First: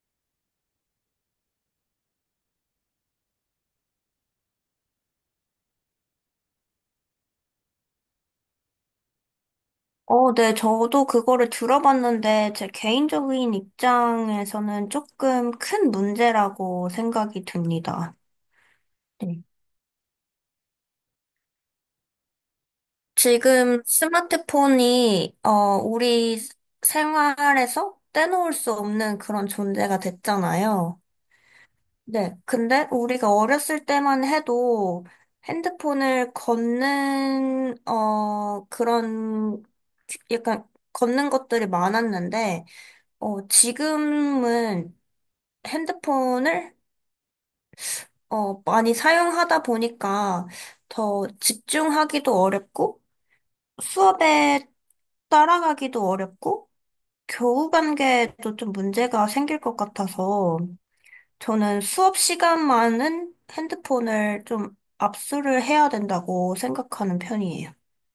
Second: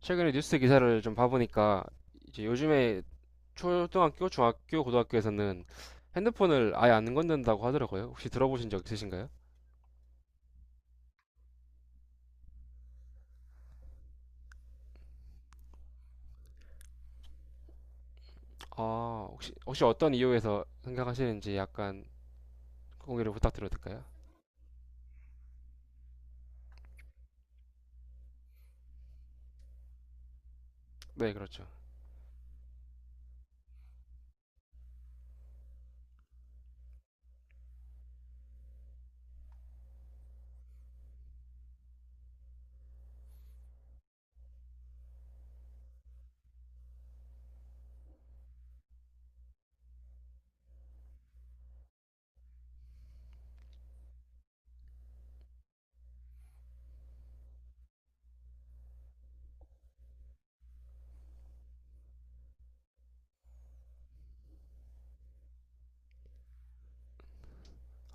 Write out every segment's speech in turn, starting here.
최근에 뉴스 기사를 좀 봐보니까 이제 요즘에 초등학교, 중학교, 고등학교에서는 핸드폰을 아예 안 건넨다고 하더라고요. 혹시 들어보신 적 있으신가요? 저도 그거를 들어봤는데, 제 개인적인 입장에서는 조금 큰 문제라고 생각이 듭니다. 아, 네. 혹시 어떤 이유에서 생각하시는지 약간 공유를 부탁드려도 지금 될까요? 스마트폰이, 우리 생활에서 떼놓을 수 없는 그런 존재가 됐잖아요. 네, 그렇죠. 네. 근데 우리가 어렸을 때만 해도 핸드폰을 걷는, 어, 그런, 약간 걷는 것들이 많았는데, 지금은 핸드폰을 많이 사용하다 보니까 더 집중하기도 어렵고 수업에 따라가기도 어렵고 교우 관계도 좀 문제가 생길 것 같아서 저는 수업 시간만은 핸드폰을 좀 압수를 해야 된다고 생각하는 편이에요.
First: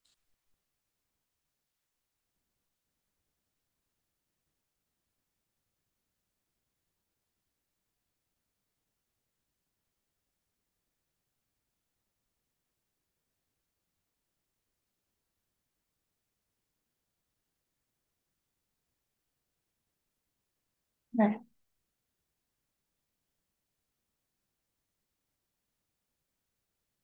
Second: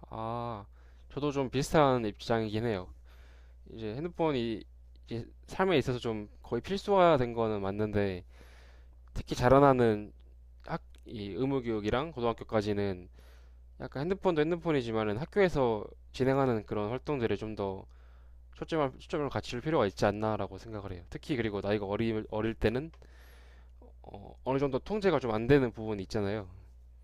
아, 저도 좀 비슷한 입장이긴 해요. 이제 핸드폰이 이제 삶에 있어서 좀 거의 필수화 된 거는 맞는데 특히 자라나는 이 의무교육이랑 고등학교까지는 약간 핸드폰도 핸드폰이지만은 학교에서 진행하는 그런 활동들에 좀 더 초점을 갖출 필요가 있지 않나라고 생각을 해요. 특히 네. 그리고 나이가 어릴 때는 어느 정도 통제가 좀 안 되는 부분이 있잖아요.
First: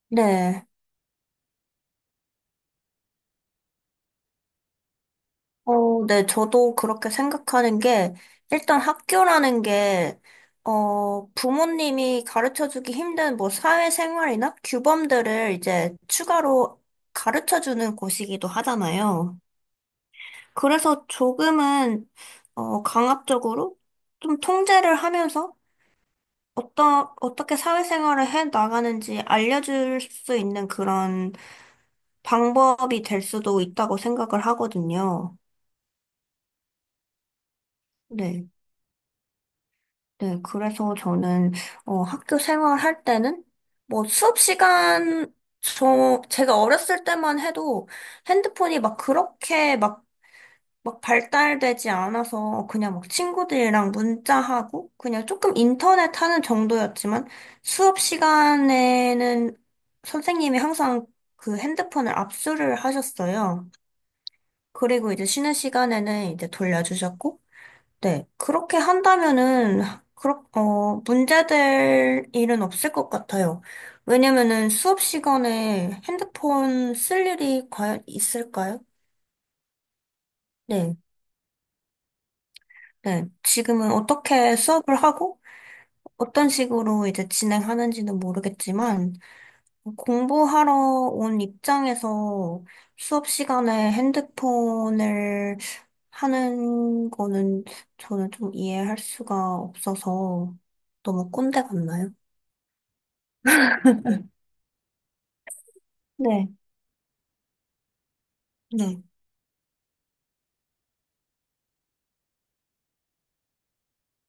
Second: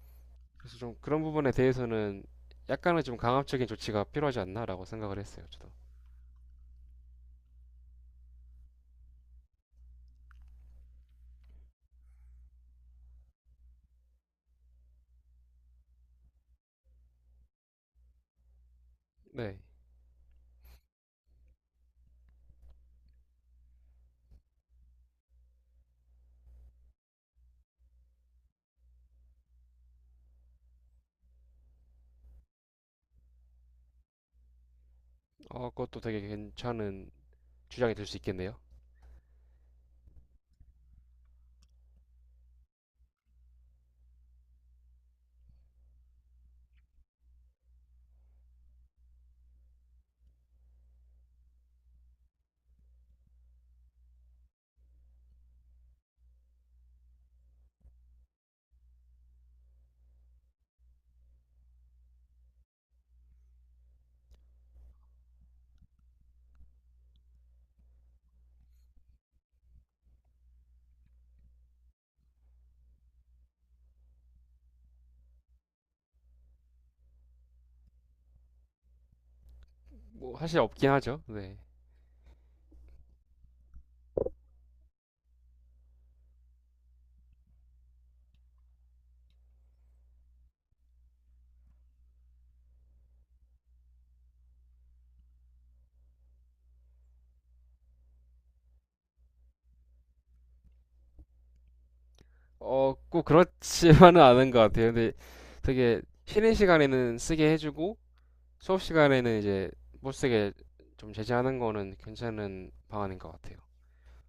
네. 그래서 좀 그런 부분에 대해서는 약간은 좀 강압적인 조치가 필요하지 않나라고 생각을 했어요, 저도. 저도 그렇게 생각하는 게, 일단 학교라는 게, 부모님이 가르쳐주기 힘든 뭐 사회생활이나 규범들을 이제 추가로 가르쳐주는 곳이기도 하잖아요. 네. 그래서 조금은, 강압적으로 좀 통제를 하면서 어떻게 사회생활을 해 나가는지 알려줄 수 있는 그런 방법이 될 수도 있다고 생각을 하거든요. 그것도 되게 괜찮은 주장이 될 수 네. 있겠네요. 네, 그래서 저는 학교 생활할 때는 뭐 수업 시간 제가 어렸을 때만 해도 핸드폰이 막 그렇게 막 발달되지 않아서 그냥 막 친구들이랑 문자하고 그냥 조금 인터넷 하는 정도였지만 수업 시간에는 선생님이 항상 그 핸드폰을 압수를 하셨어요. 그리고 이제 쉬는 시간에는 이제 돌려주셨고 네. 그렇게 한다면은, 문제될 일은 없을 것 같아요. 왜냐면은 수업 시간에 핸드폰 쓸 일이 과연 있을까요? 뭐, 사실 없긴 네. 하죠. 네. 네. 지금은 어떻게 수업을 하고, 어떤 식으로 이제 진행하는지는 모르겠지만, 공부하러 온 입장에서 수업 시간에 핸드폰을 하는 거는 저는 좀 이해할 수가 없어서 너무 꼰대 같나요? 꼭 그렇지만은 네, 않은 것 같아요. 근데 되게 네, 쉬는 시간에는 쓰게 해주고, 수업 시간에는 이제 못 쓰게 좀 제재하는 거는 괜찮은 방안인 것 같아요.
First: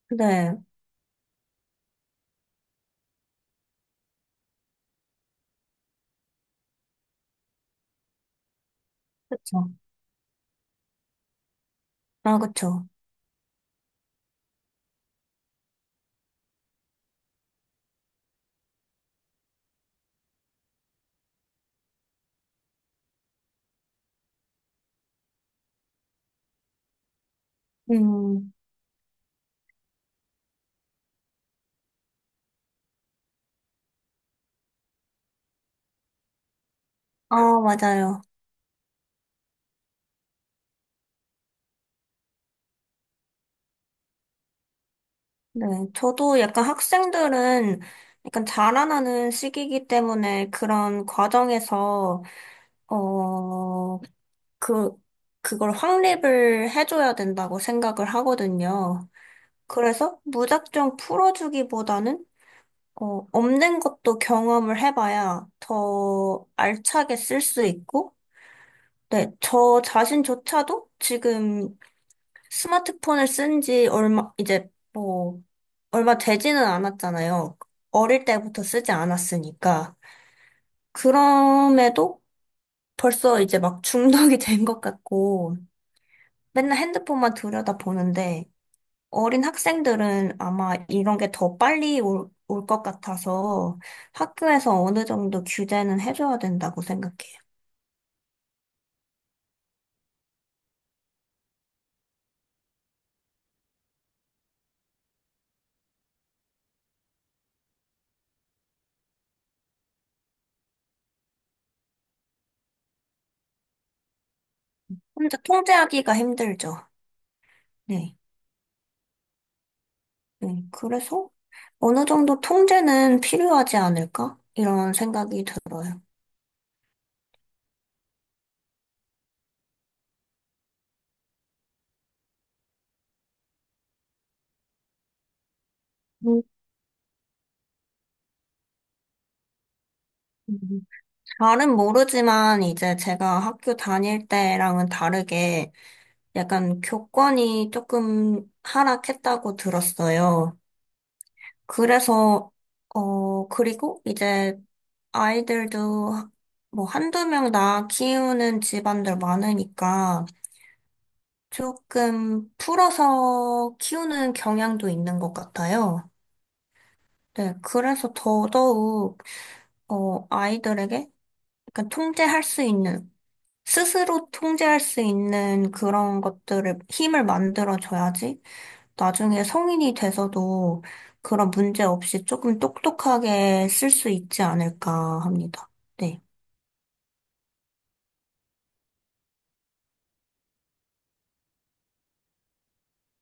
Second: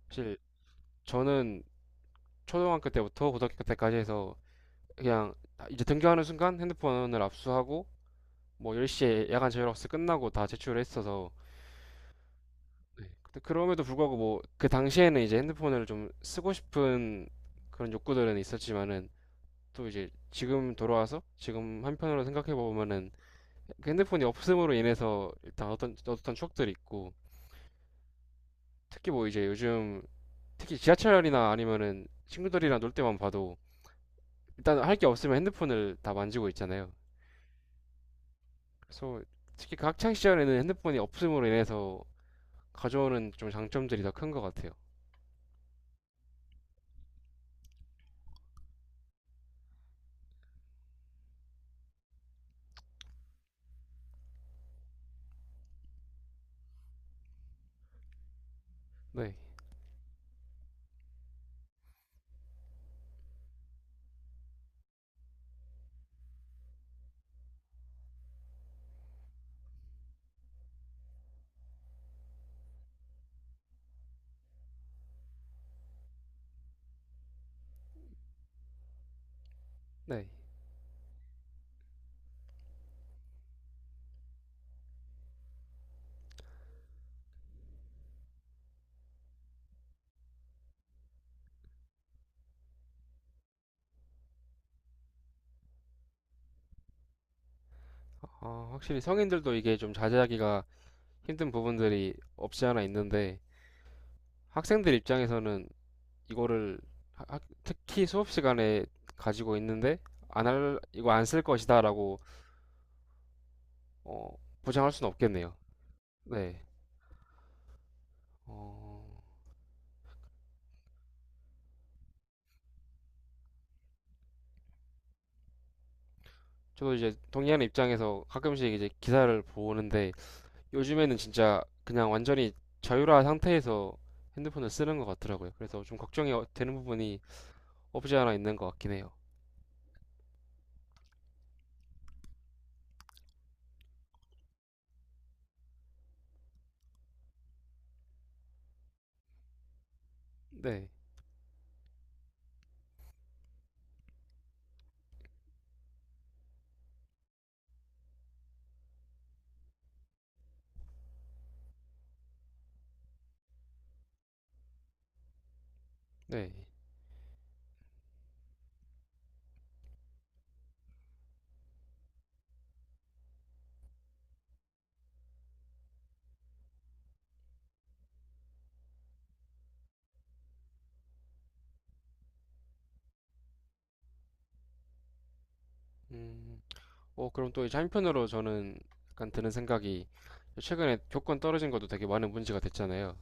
사실 네, 저는 초등학교 때부터 고등학교 때까지 해서 그냥 아, 이제 등교하는 순간 핸드폰을 압수하고 뭐 10시에 야간 그쵸. 자율학습 끝나고 다 제출을 했어서 아, 그쵸. 네. 근데 그럼에도 불구하고 뭐 그 당시에는 이제 핸드폰을 좀 쓰고 싶은 그런 욕구들은 있었지만은 또 이제 지금 돌아와서 지금 한편으로 생각해 보면은 그 핸드폰이 없음으로 인해서 일단 어떤 추억들이 있고 음, 특히 뭐 이제 요즘 특히 지하철이나 아니면은 친구들이랑 놀 때만 봐도 일단 할 게 없으면 핸드폰을 다 만지고 있잖아요. 아, 맞아요. 그래서 특히 그 학창 시절에는 핸드폰이 없음으로 인해서 가져오는 좀 장점들이 더 큰 것 같아요. 네, 저도 약간 학생들은 약간 자라나는 시기이기 때문에 그런 과정에서, 어, 그, 그걸 확립을 해줘야 된다고 생각을 하거든요. 네, 그래서 무작정 풀어주기보다는, 없는 것도 경험을 해봐야 더 알차게 쓸 수 있고, 네, 저 자신조차도 지금 스마트폰을 쓴 지 얼마 되지는 않았잖아요. 어릴 때부터 쓰지 않았으니까. 네. 그럼에도 벌써 이제 막 중독이 된 것 같고, 맨날 핸드폰만 들여다보는데, 어린 학생들은 아마 이런 게 더 빨리 올 것 같아서 학교에서 어느 정도 규제는 해줘야 된다고 생각해요. 아, 확실히 성인들도 이게 좀 자제하기가 힘든 부분들이 없지 않아 있는데 학생들 입장에서는 이거를 특히 수업 시간에 가지고 있는데 안 할, 이거 안 쓸 것이다라고 어, 보장할 수는 혼자 없겠네요. 통제하기가 네. 힘들죠. 네. 어, 네, 그래서 어느 정도 통제는 필요하지 않을까? 이런 생각이 들어요. 저도 이제 동의하는 입장에서 가끔씩 이제 기사를 보는데 요즘에는 진짜 그냥 완전히 자유화 상태에서 핸드폰을 쓰는 것 같더라고요. 그래서 좀 걱정이 음, 되는 부분이 없지 않아 있는 것 같긴 해요. 음. 잘은 모르지만 이제 제가 학교 다닐 때랑은 다르게 약간 교권이 조금 하락했다고 들었어요. 네, 그래서, 그리고 이제 아이들도 뭐 한두 명 낳아 키우는 집안들 많으니까 조금 풀어서 키우는 경향도 있는 것 같아요. 네. 네, 그래서 더더욱, 아이들에게 약간 통제할 수 있는, 스스로 통제할 수 있는 그런 것들을, 힘을 만들어줘야지, 나중에 성인이 돼서도 그런 문제 없이 조금 똑똑하게 쓸 수 있지 않을까 합니다. 네. 음, 그럼 또 이제 한편으로 저는 약간 드는 생각이 최근에 교권 떨어진 것도 되게 많은 문제가 됐잖아요.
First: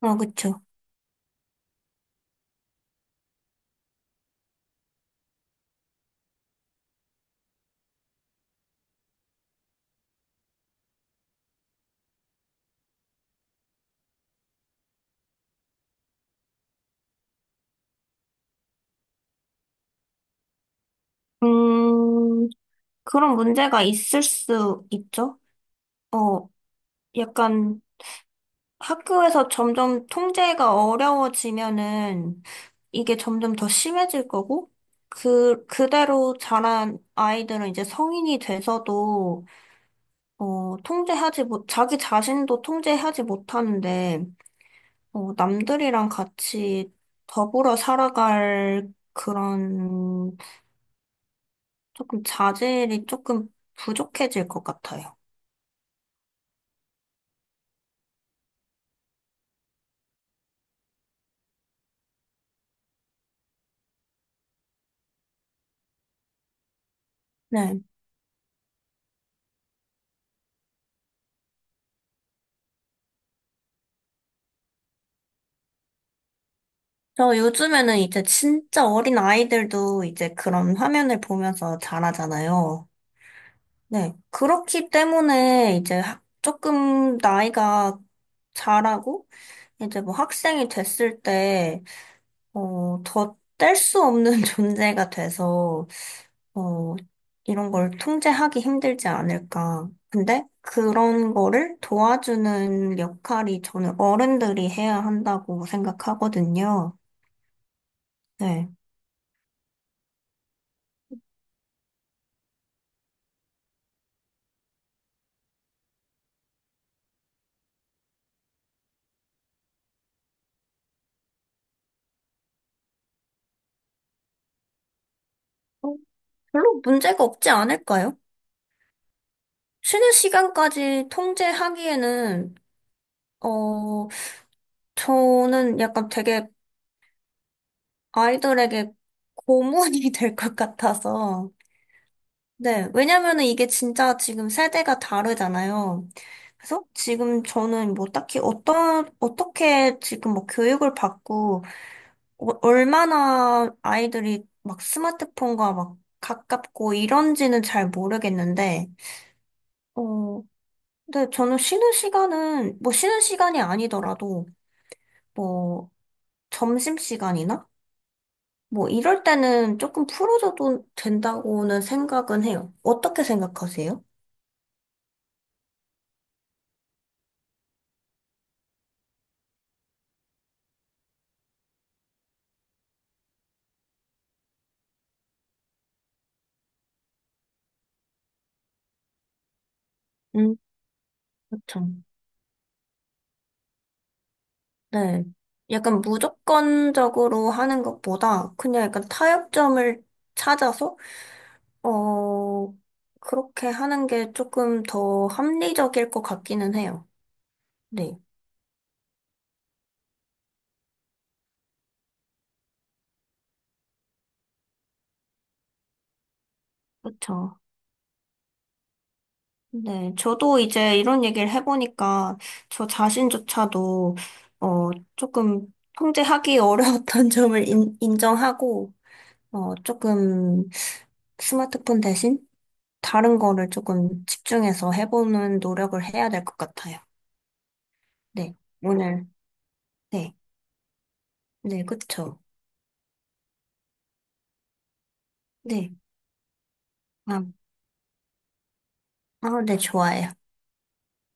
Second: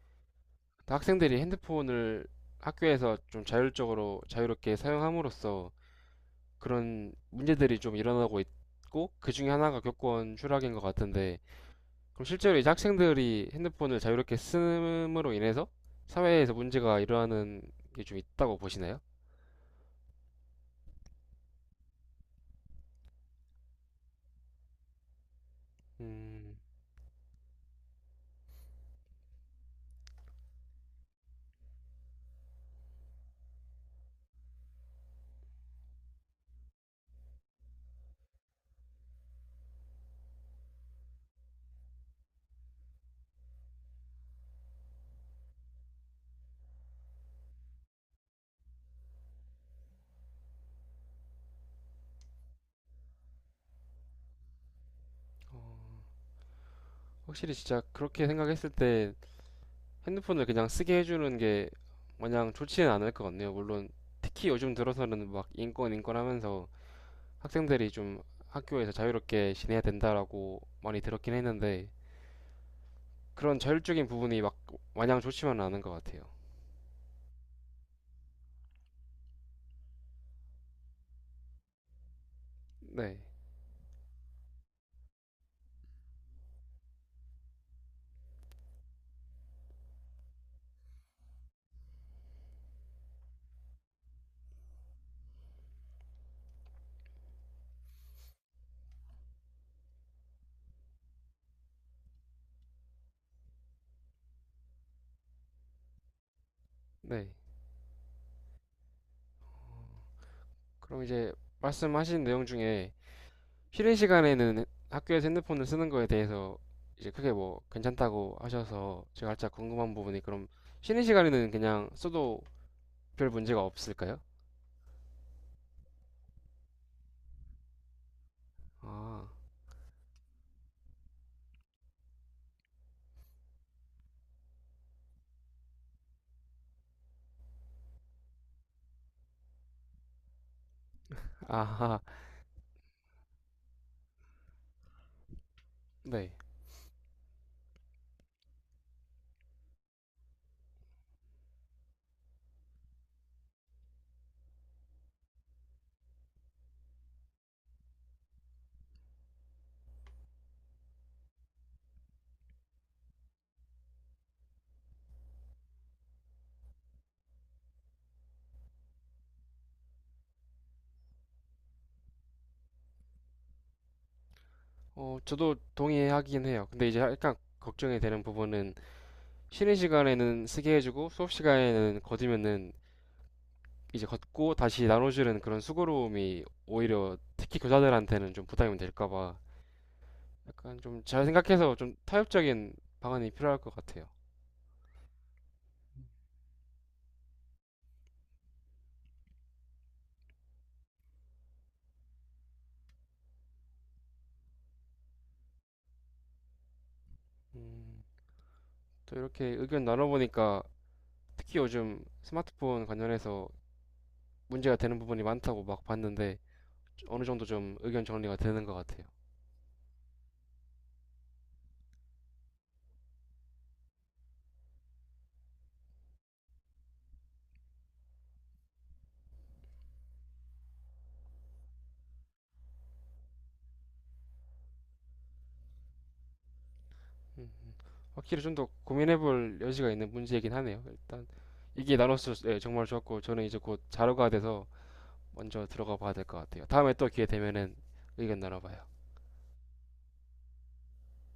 아, 그쵸. 학생들이 핸드폰을 학교에서 좀 자율적으로 자유롭게 사용함으로써 그런 문제들이 좀 일어나고 있고 그 중에 하나가 교권 추락인 것 같은데 그럼 실제로 이제 학생들이 핸드폰을 자유롭게 쓰므로 인해서 사회에서 문제가 일어나는 게 좀 있다고 보시나요? 음, 그런 문제가 있을 수 있죠? 어, 음, 약간, 학교에서 점점 통제가 어려워지면은 이게 점점 더 심해질 거고, 그대로 자란 아이들은 이제 성인이 돼서도, 어, 통제하지 못, 자기 자신도 통제하지 못하는데, 남들이랑 같이 더불어 살아갈 그런 조금 자질이 조금 부족해질 것 같아요. 확실히 진짜 그렇게 생각했을 때 핸드폰을 그냥 쓰게 해주는 게 마냥 좋지는 않을 것 같네요. 물론 특히 요즘 들어서는 막 인권 인권 하면서 네. 학생들이 좀 학교에서 자유롭게 지내야 된다라고 많이 들었긴 했는데 그런 자율적인 부분이 막 마냥 좋지만은 않은 것 같아요. 저 요즘에는 이제 진짜 어린 아이들도 이제 그런 화면을 보면서 자라잖아요. 네, 네. 그렇기 때문에 이제 조금 나이가 자라고 이제 뭐 학생이 됐을 때, 더 뗄 수 없는 존재가 돼서, 어, 이런 걸 통제하기 힘들지 않을까. 근데 그런 거를 도와주는 역할이 저는 어른들이 해야 한다고 생각하거든요. 네. 네. 그럼 이제 말씀하신 내용 중에 쉬는 시간에는 학교에서 핸드폰을 쓰는 거에 대해서 이제 크게 뭐 괜찮다고 하셔서 제가 살짝 궁금한 부분이 그럼 쉬는 시간에는 그냥 써도 별 문제가 없을까요? 어, 별로 문제가 없지 않을까요? 아, 쉬는 시간까지 통제하기에는, 어, 저는 약간 되게 아이들에게 고문이 될 것 같아서. 아하, 네, 왜냐면은 이게 진짜 지금 세대가 다르잖아요. 네. 그래서 지금 저는 뭐 딱히 어떻게 지금 뭐 교육을 받고, 얼마나 아이들이 막 스마트폰과 막 가깝고 이런지는 잘 모르겠는데, 어, 근데 저는 쉬는 시간은, 뭐 쉬는 시간이 아니더라도, 뭐, 점심시간이나? 뭐 이럴 때는 조금 풀어줘도 된다고는 생각은 해요. 어떻게 생각하세요? 저도 동의하긴 해요. 근데 이제 약간 걱정이 되는 부분은 쉬는 시간에는 쓰게 해주고 수업 시간에는 거두면은 이제 걷고 다시 나눠주는 그런 수고로움이 오히려 특히 교사들한테는 좀 부담이 될까 봐. 음, 약간 좀 잘 생각해서 그렇죠. 좀 타협적인 방안이 필요할 것 같아요. 네. 약간 무조건적으로 하는 것보다 그냥 약간 타협점을 찾아서, 어, 그렇게 하는 게 조금 더 합리적일 것 같기는 해요. 음, 네. 또 이렇게 의견 나눠보니까 특히 요즘 스마트폰 관련해서 문제가 되는 부분이 많다고 막 봤는데 어느 정도 그렇죠. 좀 의견 정리가 되는 것 같아요. 네, 저도 이제 이런 얘기를 해보니까 저 자신조차도 어 조금 통제하기 어려웠던 점을 인정하고 조금 스마트폰 대신 다른 거를 조금 집중해서 해보는 노력을 해야 될 것 같아요. 확실히 좀 네, 더 오늘 고민해볼 여지가 있는 네, 문제이긴 하네요. 일단 네, 이게 나눴을 그쵸. 때 정말 좋았고 저는 이제 곧 자료가 돼서 먼저 네, 들어가 봐야 될 것 같아요. 다음에 또 기회 아, 되면은 의견 나눠봐요. 아, 네, 좋아요.